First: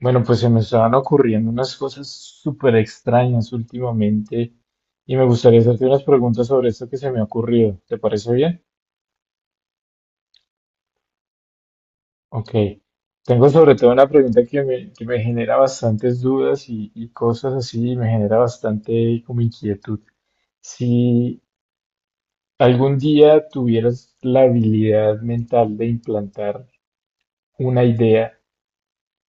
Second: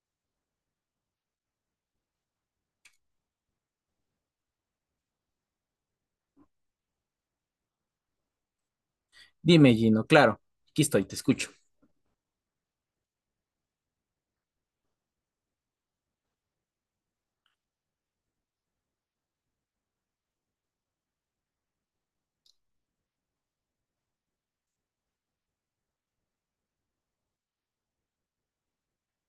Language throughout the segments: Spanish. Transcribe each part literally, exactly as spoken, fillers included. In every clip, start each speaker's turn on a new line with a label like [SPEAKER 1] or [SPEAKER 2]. [SPEAKER 1] Bueno, pues se me estaban ocurriendo unas cosas súper extrañas últimamente y me gustaría hacerte unas preguntas sobre esto que se me ha ocurrido. ¿Te parece bien?
[SPEAKER 2] Dime, Gino, claro, aquí estoy, te escucho.
[SPEAKER 1] Ok. Tengo sobre todo una pregunta que me, que me genera bastantes dudas y, y cosas así, y me genera bastante como inquietud. Si algún día tuvieras la habilidad mental de implantar una idea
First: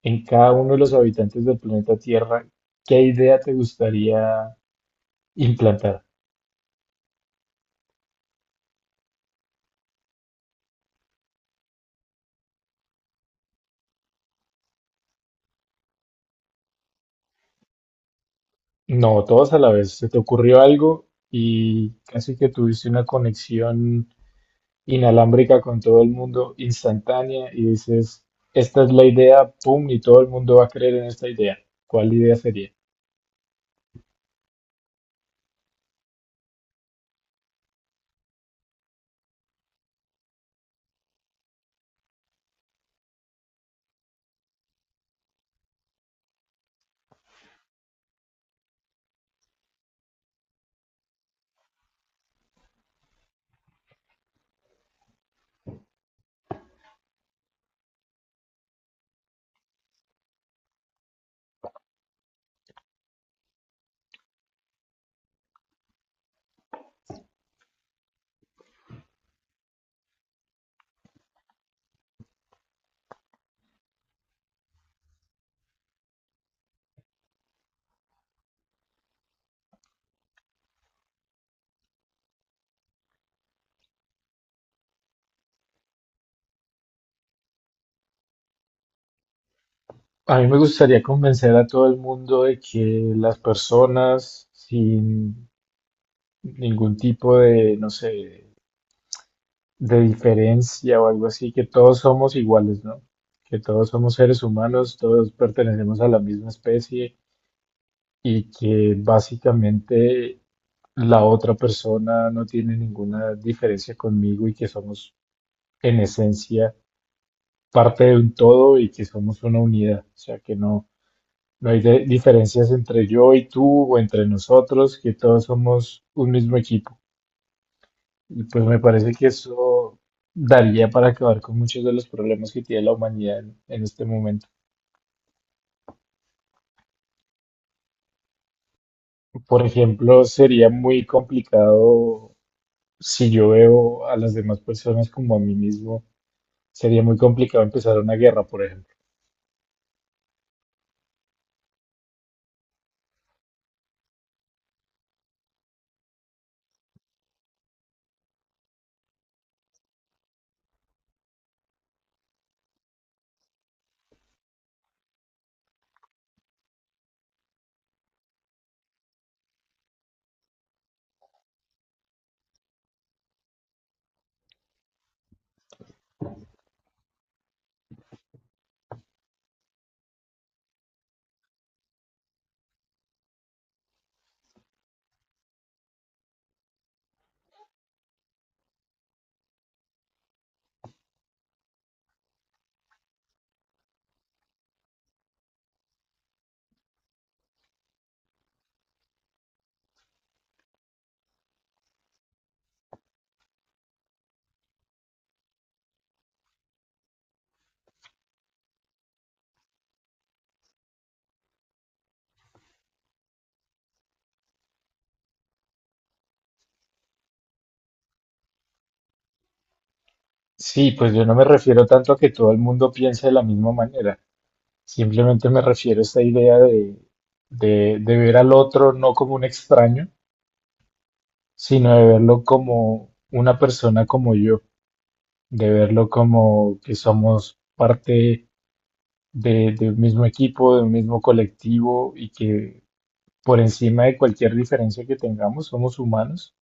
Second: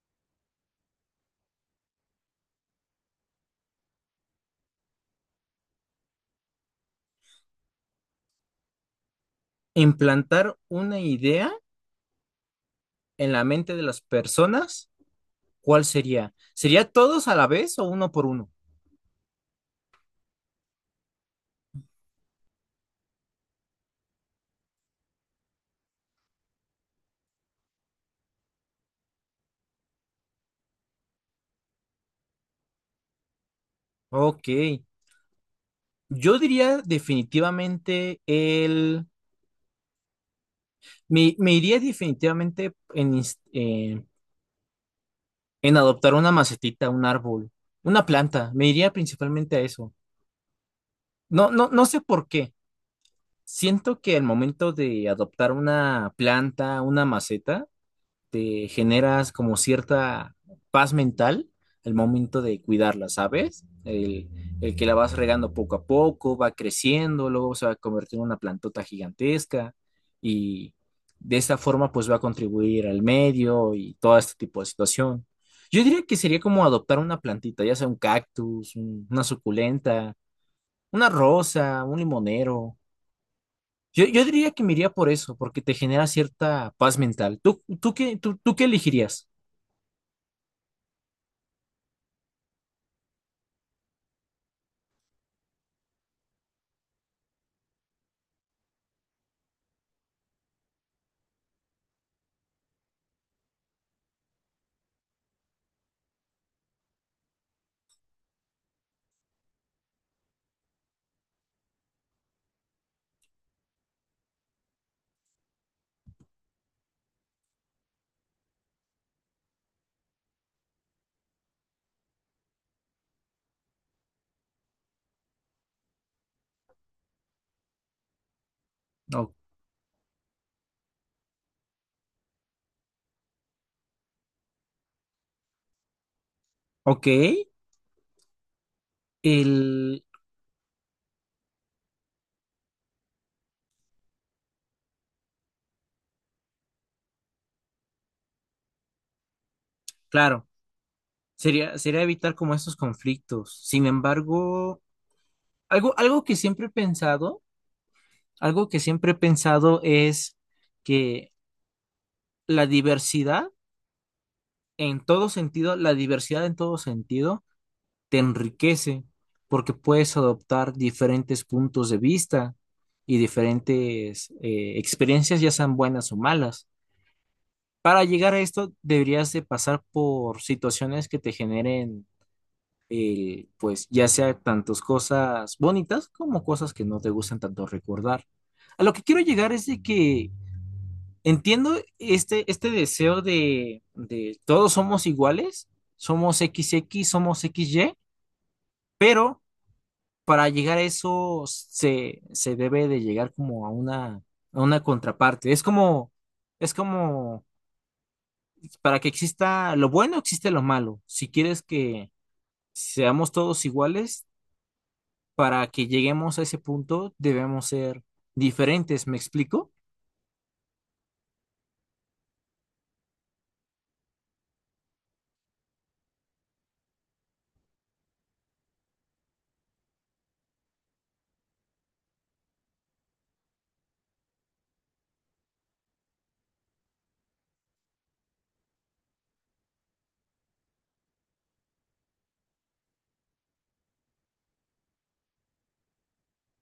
[SPEAKER 1] en cada uno de los habitantes del planeta Tierra, ¿qué idea te gustaría implantar?
[SPEAKER 2] Implantar una idea en la mente de las personas, ¿cuál sería? ¿Sería todos a la vez o uno por uno?
[SPEAKER 1] No, todos a la vez. Se te ocurrió algo y casi que tuviste una conexión inalámbrica con todo el mundo instantánea y dices, esta es la idea, pum, y todo el mundo va a creer en esta idea. ¿Cuál idea sería?
[SPEAKER 2] Ok, yo diría definitivamente el... Me, me iría definitivamente en, ins- eh, en adoptar una macetita, un árbol, una planta. Me iría principalmente a eso. No, no, no sé por qué. Siento que el momento de adoptar una planta, una maceta, te generas como cierta paz mental al momento de cuidarla, ¿sabes? El, el que la vas regando poco a poco, va creciendo, luego se va a convertir en una plantota gigantesca y de esta forma pues va a contribuir al medio y todo este tipo de situación. Yo diría que sería como adoptar una plantita, ya sea un cactus, un- una suculenta, una rosa, un limonero. Yo, yo diría que me iría por eso, porque te genera cierta paz mental. ¿Tú, tú qué, tú, tú qué elegirías?
[SPEAKER 1] A mí me gustaría convencer a todo el mundo de que las personas sin ningún tipo de, no sé, de diferencia o algo así, que todos somos iguales, ¿no? Que todos somos seres humanos, todos pertenecemos a la misma especie y que básicamente la otra persona no tiene ninguna diferencia conmigo y que somos en esencia parte de un todo y que somos una unidad, o sea que no, no hay de- diferencias entre yo y tú o entre nosotros, que todos somos un mismo equipo. Y pues me parece que
[SPEAKER 2] O-
[SPEAKER 1] eso daría para acabar con muchos de los problemas que tiene la humanidad en, en este momento.
[SPEAKER 2] ok,
[SPEAKER 1] Por
[SPEAKER 2] el,
[SPEAKER 1] ejemplo, sería muy complicado si yo veo a las demás personas como a mí mismo. Sería muy complicado empezar una guerra, por ejemplo.
[SPEAKER 2] claro, sería, sería evitar como estos conflictos. Sin embargo, algo, algo que siempre he pensado, algo que siempre he pensado es que la diversidad en todo sentido, la diversidad en todo sentido te enriquece porque puedes adoptar diferentes puntos de vista y diferentes eh, experiencias, ya sean buenas o malas. Para llegar a esto, deberías de pasar por situaciones que te generen el, pues ya sea tantas cosas bonitas como cosas que no te gustan tanto recordar. A lo que quiero llegar es de que entiendo este, este deseo de, de todos somos iguales, somos X X, somos X Y, pero para llegar a eso se, se debe de llegar como a una, a una contraparte. Es como, es como, para que exista lo bueno, existe lo malo. Si quieres que seamos todos iguales, para que lleguemos a ese punto, debemos ser diferentes, ¿me explico?
[SPEAKER 1] Sí, pues yo no me refiero tanto a que todo el mundo piense de la misma manera. Simplemente me refiero a esta idea de, de, de ver al otro no como un extraño, sino de verlo como una persona como yo, de verlo como que somos parte de, de un mismo equipo, de un mismo colectivo y que por encima de cualquier diferencia que tengamos somos humanos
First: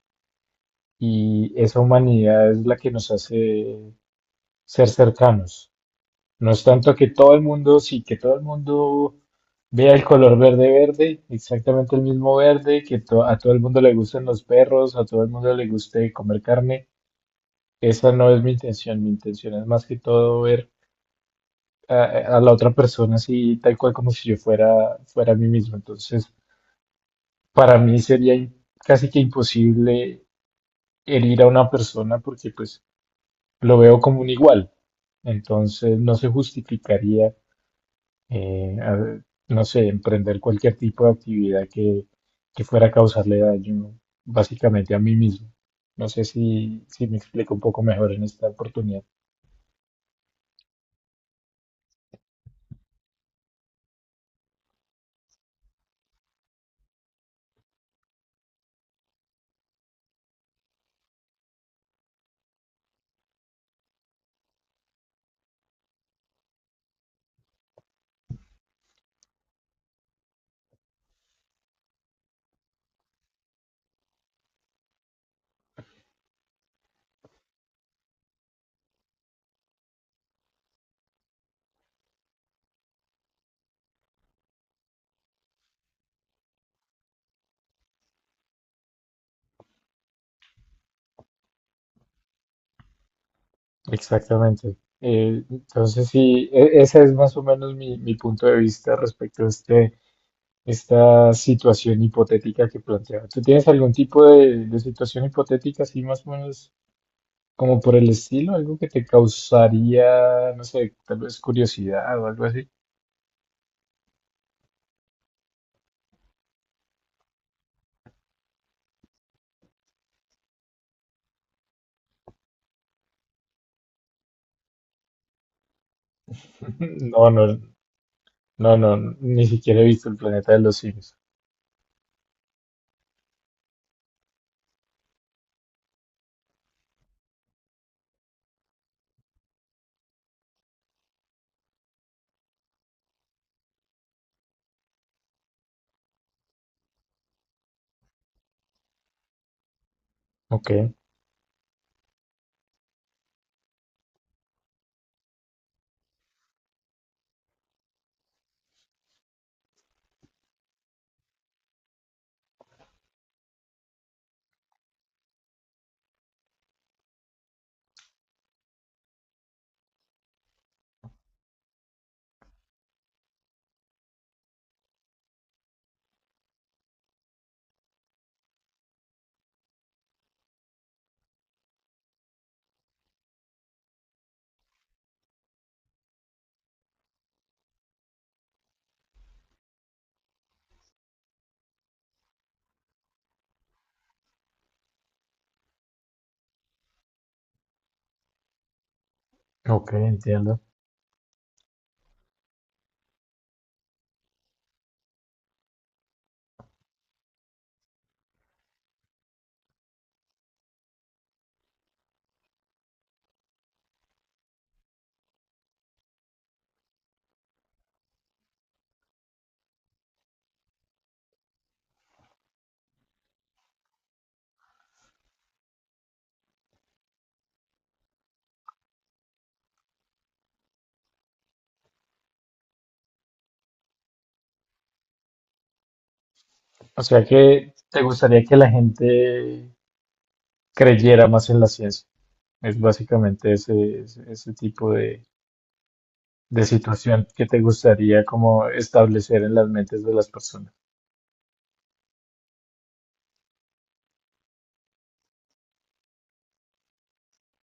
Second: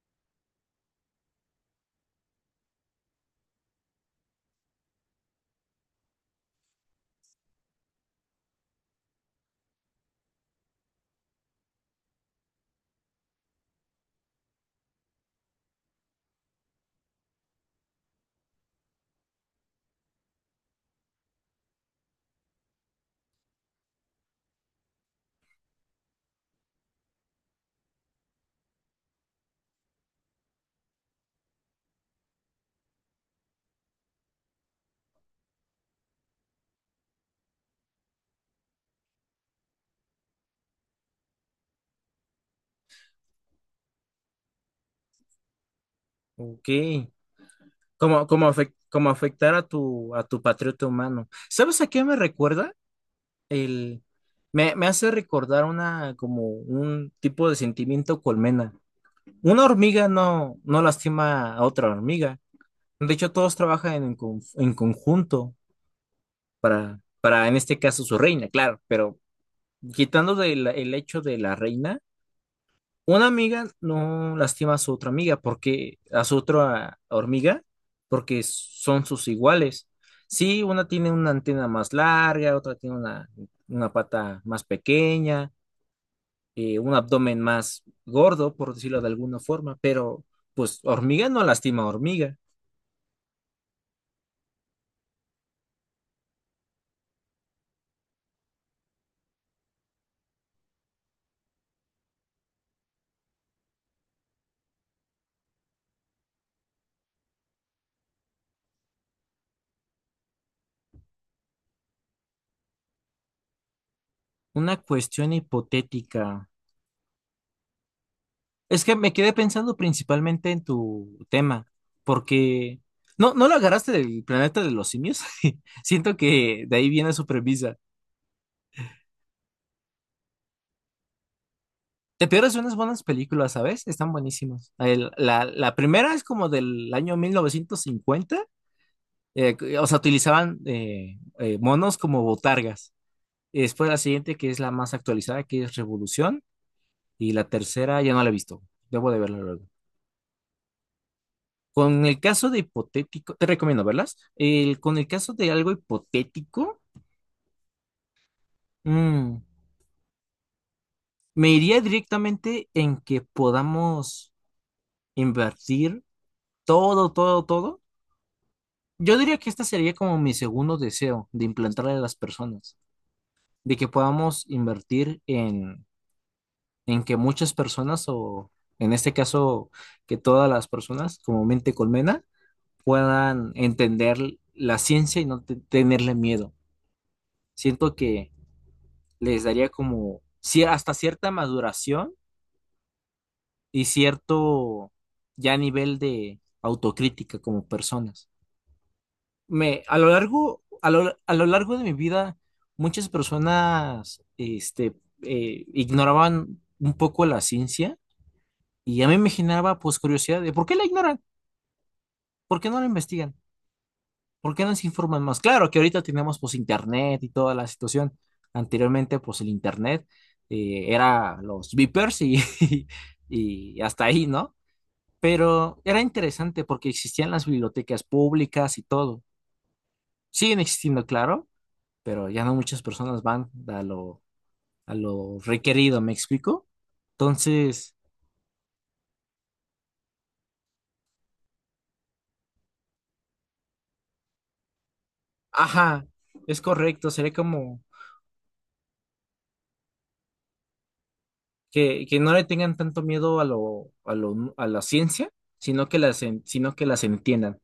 [SPEAKER 1] y esa humanidad es la que nos hace ser cercanos. No es tanto que todo el mundo, sí, que todo el mundo vea el color verde verde, exactamente el mismo verde, que to- a todo el mundo le gusten los perros, a todo el mundo le guste comer carne. Esa no es mi intención, mi intención es más que todo ver a, a la otra persona así, tal cual como si yo fuera, fuera a mí mismo. Entonces, para mí sería im- casi que imposible herir a una persona porque pues lo veo como un igual. Entonces, no se justificaría eh, a- no sé, emprender cualquier tipo de actividad que, que fuera a causarle daño básicamente a mí mismo. No sé
[SPEAKER 2] Ok.
[SPEAKER 1] si, si me explico un poco mejor en
[SPEAKER 2] Como,
[SPEAKER 1] esta
[SPEAKER 2] como, afec-
[SPEAKER 1] oportunidad.
[SPEAKER 2] como afectar a tu, a tu patriota humano. ¿Sabes a qué me recuerda? El, me, me hace recordar una, como un tipo de sentimiento colmena. Una hormiga no, no lastima a otra hormiga. De hecho, todos trabajan en, con- en conjunto para, para, en este caso, su reina, claro, pero quitando del- el hecho de la reina. Una amiga no lastima a su otra amiga porque a su otra hormiga porque son sus iguales. Sí, una tiene una antena más larga, otra tiene una, una pata más pequeña, eh, un abdomen más gordo, por decirlo de alguna forma, pero pues hormiga no lastima a hormiga.
[SPEAKER 1] Exactamente. Eh, entonces, sí, e- ese es más o menos mi, mi punto de vista respecto a este, esta situación hipotética que planteaba. ¿Tú tienes algún tipo de, de situación hipotética así más o menos como por el estilo? ¿Algo que te causaría, no sé, tal vez curiosidad o algo así?
[SPEAKER 2] Una cuestión hipotética. Es que me quedé pensando principalmente en tu tema, porque no, no lo agarraste del planeta de los simios. Siento que de ahí viene su
[SPEAKER 1] No, no,
[SPEAKER 2] premisa.
[SPEAKER 1] no, no, ni siquiera he visto el planeta de los simios.
[SPEAKER 2] Te pierdes unas buenas películas, ¿sabes? Están buenísimas. El- la, la primera es como del año mil novecientos cincuenta, eh, que- o sea, utilizaban eh, eh, monos como botargas. Y después la siguiente, que es la más actualizada, que es Revolución, y la tercera ya no la he visto. Debo de verla luego.
[SPEAKER 1] Ok,
[SPEAKER 2] Con el caso de hipotético, te recomiendo verlas. El- con el caso de algo hipotético, mm, me iría directamente en que podamos invertir todo, todo, todo. Yo diría que este sería como mi segundo deseo de implantarle a las personas, de que podamos invertir en, en que muchas personas, o en este caso, que todas las personas, como mente colmena, puedan entender la ciencia y no te- tenerle miedo. Siento que les daría como cier- hasta cierta maduración y cierto ya nivel de autocrítica como personas. Me,
[SPEAKER 1] ok,
[SPEAKER 2] a lo
[SPEAKER 1] entiendo.
[SPEAKER 2] largo, a lo, a lo largo de mi vida, muchas personas este, eh, ignoraban un poco la ciencia y a mí me generaba pues curiosidad de por qué la ignoran, por qué no la investigan. ¿Por qué no se informan más? Claro que ahorita tenemos pues internet y toda la situación. Anteriormente pues el internet eh, era los beepers y, y hasta ahí, ¿no? Pero era interesante porque existían las bibliotecas públicas y todo. Siguen existiendo, claro, pero ya no muchas personas van a lo, a lo, requerido, ¿me explico?
[SPEAKER 1] O sea que
[SPEAKER 2] Entonces,
[SPEAKER 1] te gustaría que la gente creyera más en la ciencia. Es básicamente ese, ese, ese tipo de,
[SPEAKER 2] ajá, es
[SPEAKER 1] de
[SPEAKER 2] correcto,
[SPEAKER 1] situación
[SPEAKER 2] sería
[SPEAKER 1] que te
[SPEAKER 2] como
[SPEAKER 1] gustaría como establecer en las mentes de las personas.
[SPEAKER 2] que, que no le tengan tanto miedo a lo, a lo, a la ciencia, sino que las, en- sino que las entiendan.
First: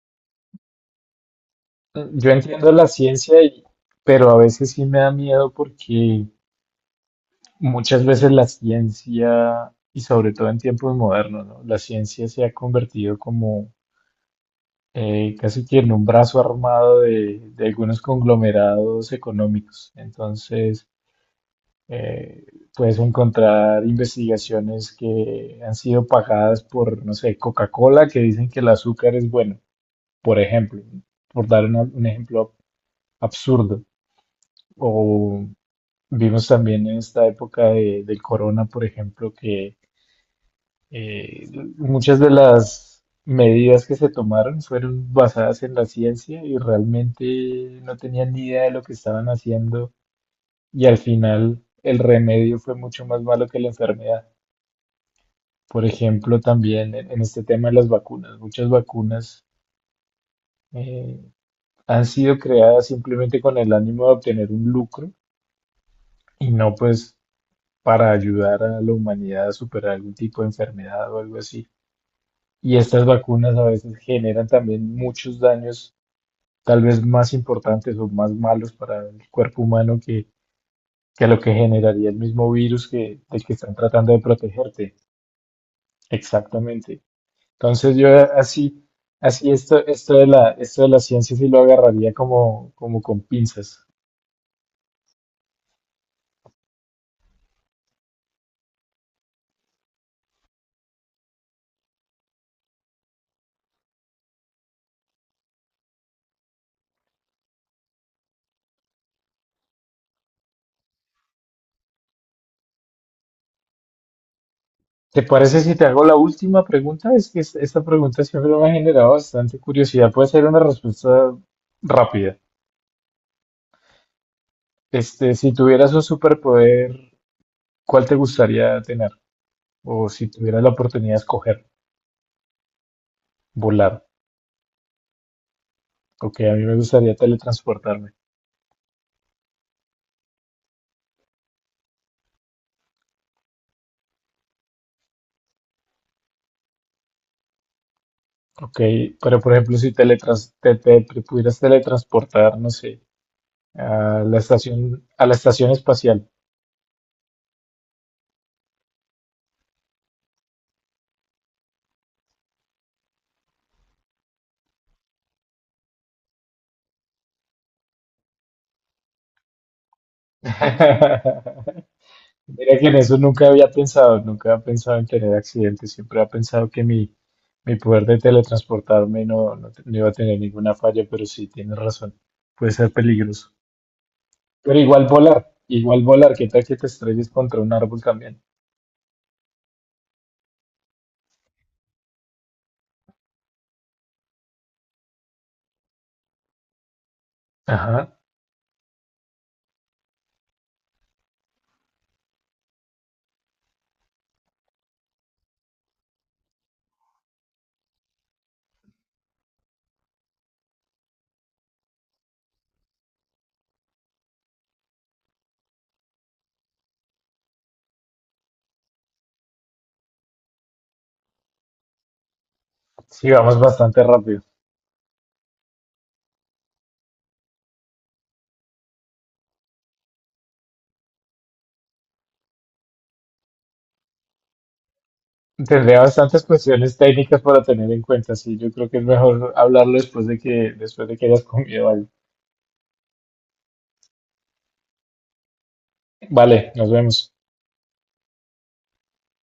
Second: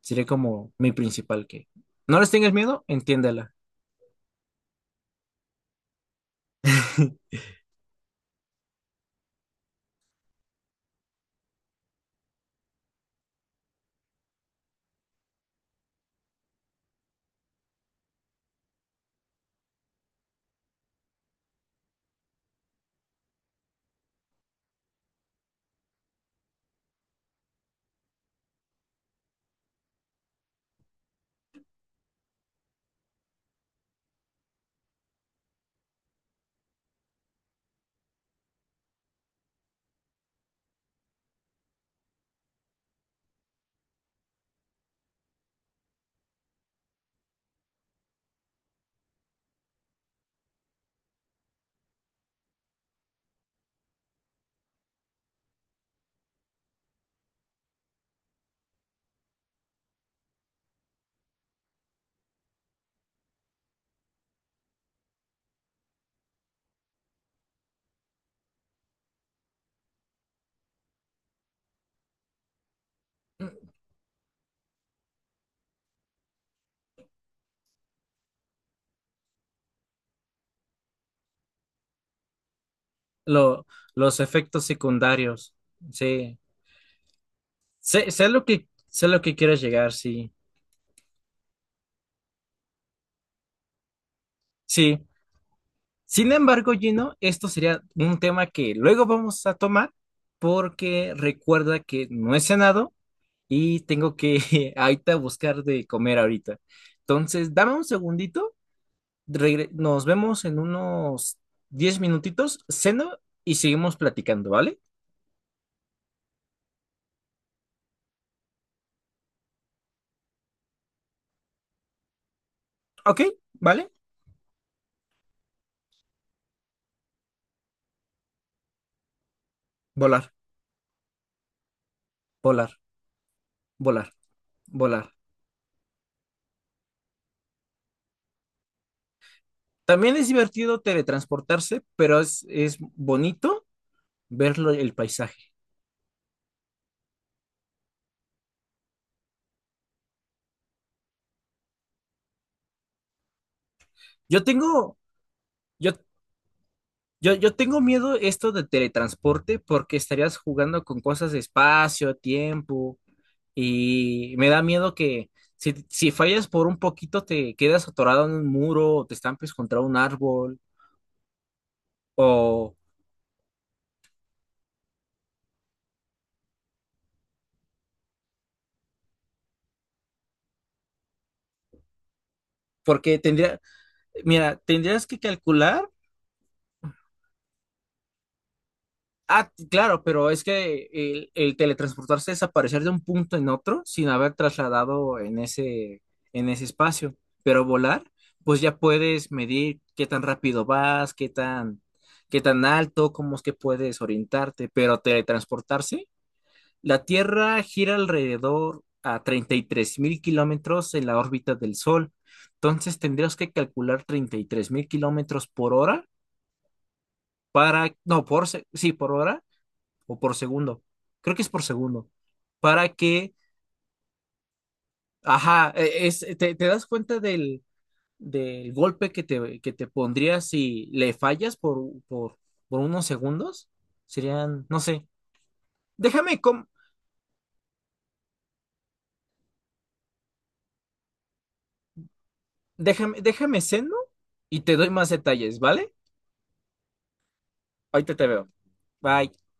[SPEAKER 2] Sería como mi principal, que
[SPEAKER 1] Mm,
[SPEAKER 2] no
[SPEAKER 1] yo
[SPEAKER 2] les tengas
[SPEAKER 1] entiendo
[SPEAKER 2] miedo,
[SPEAKER 1] la ciencia,
[SPEAKER 2] entiéndela.
[SPEAKER 1] y- pero a veces sí me da miedo porque muchas veces la ciencia, y sobre todo en tiempos modernos, ¿no? La ciencia se ha convertido como eh, casi tiene un brazo armado de, de algunos conglomerados económicos. Entonces, eh, puedes encontrar investigaciones que han sido pagadas por, no sé, Coca-Cola, que dicen que el azúcar es bueno, por ejemplo, por dar una- un ejemplo absurdo. O vimos también en esta época de, del corona, por ejemplo, que Eh, muchas de las medidas que se tomaron fueron basadas en la ciencia y realmente no tenían ni idea de lo que estaban haciendo y al final el remedio fue mucho más malo que la enfermedad. Por ejemplo, también en en este tema de las vacunas, muchas vacunas eh, han sido creadas simplemente con el ánimo de obtener un lucro y no, pues, para ayudar a la humanidad a superar algún tipo de enfermedad o algo así. Y estas vacunas a veces generan también muchos daños tal vez más importantes o más malos para el cuerpo humano que, que lo que generaría el mismo virus que, del que
[SPEAKER 2] Lo-
[SPEAKER 1] están tratando de
[SPEAKER 2] los efectos
[SPEAKER 1] protegerte.
[SPEAKER 2] secundarios, sí.
[SPEAKER 1] Exactamente. Entonces yo
[SPEAKER 2] Sé, sé lo que,
[SPEAKER 1] así,
[SPEAKER 2] sé lo que
[SPEAKER 1] así
[SPEAKER 2] quieres
[SPEAKER 1] esto,
[SPEAKER 2] llegar,
[SPEAKER 1] esto de
[SPEAKER 2] sí.
[SPEAKER 1] la, esto de la ciencia sí lo agarraría como, como con pinzas.
[SPEAKER 2] Sí. Sin embargo, Gino, esto sería un tema que luego vamos a tomar porque recuerda que no he cenado y tengo que ahorita buscar de comer ahorita. Entonces, dame un segundito regre- nos vemos en unos diez minutitos, ceno y seguimos platicando, ¿vale?
[SPEAKER 1] ¿Te parece si te hago la última pregunta? Es que es- esta pregunta siempre me ha generado bastante curiosidad. Puede ser una respuesta rápida.
[SPEAKER 2] Ok, ¿vale?
[SPEAKER 1] Este, si tuvieras un superpoder, ¿cuál te gustaría tener? O si
[SPEAKER 2] Volar,
[SPEAKER 1] tuvieras la oportunidad de escoger,
[SPEAKER 2] volar,
[SPEAKER 1] volar.
[SPEAKER 2] volar, volar.
[SPEAKER 1] Ok, a mí me gustaría teletransportarme.
[SPEAKER 2] También es divertido teletransportarse, pero es, es bonito ver lo- el paisaje.
[SPEAKER 1] Ok, pero por ejemplo, si teletrans te, te- te pudieras teletransportar, no sé, a la
[SPEAKER 2] Yo tengo,
[SPEAKER 1] estación, a la estación
[SPEAKER 2] yo,
[SPEAKER 1] espacial.
[SPEAKER 2] yo, yo tengo miedo esto de teletransporte porque estarías jugando con cosas de espacio, tiempo, y me da miedo que si, si fallas por un poquito te quedas atorado en un muro o te estampes contra un árbol. O
[SPEAKER 1] Mira que en eso nunca había pensado, nunca había pensado en tener accidentes, siempre había pensado que mi, mi poder de teletransportarme no, no, te- no iba a tener ninguna falla, pero sí, tienes razón, puede ser
[SPEAKER 2] porque
[SPEAKER 1] peligroso.
[SPEAKER 2] tendría, mira,
[SPEAKER 1] Pero igual
[SPEAKER 2] tendrías que
[SPEAKER 1] volar,
[SPEAKER 2] calcular.
[SPEAKER 1] igual volar, ¿qué tal que te estrelles contra un árbol también?
[SPEAKER 2] Ah, t- claro, pero es que el, el teletransportarse es aparecer de un punto en otro sin haber trasladado en ese, en ese, espacio. Pero volar,
[SPEAKER 1] Ajá,
[SPEAKER 2] pues ya puedes medir qué tan rápido vas, qué tan, qué tan alto, cómo es que puedes orientarte. Pero teletransportarse la Tierra gira alrededor a treinta y tres mil kilómetros en la órbita del Sol. Entonces tendrías que calcular treinta y tres mil kilómetros por hora para, no, por, se- sí, por hora o por segundo. Creo que es por segundo. Para
[SPEAKER 1] sí,
[SPEAKER 2] que,
[SPEAKER 1] vamos bastante rápido.
[SPEAKER 2] ajá, e- es, te, te das cuenta del, del golpe que te, que te pondría si le fallas por, por, por unos segundos. Serían, no sé.
[SPEAKER 1] Tendría
[SPEAKER 2] Déjame,
[SPEAKER 1] bastantes
[SPEAKER 2] com-
[SPEAKER 1] cuestiones técnicas para tener en cuenta, sí. Yo creo que es mejor hablarlo después de que, después de que hayas comido algo.
[SPEAKER 2] déjame, déjame seno y te doy más detalles, ¿vale?
[SPEAKER 1] Vale, nos vemos.
[SPEAKER 2] Ahorita te veo. Bye.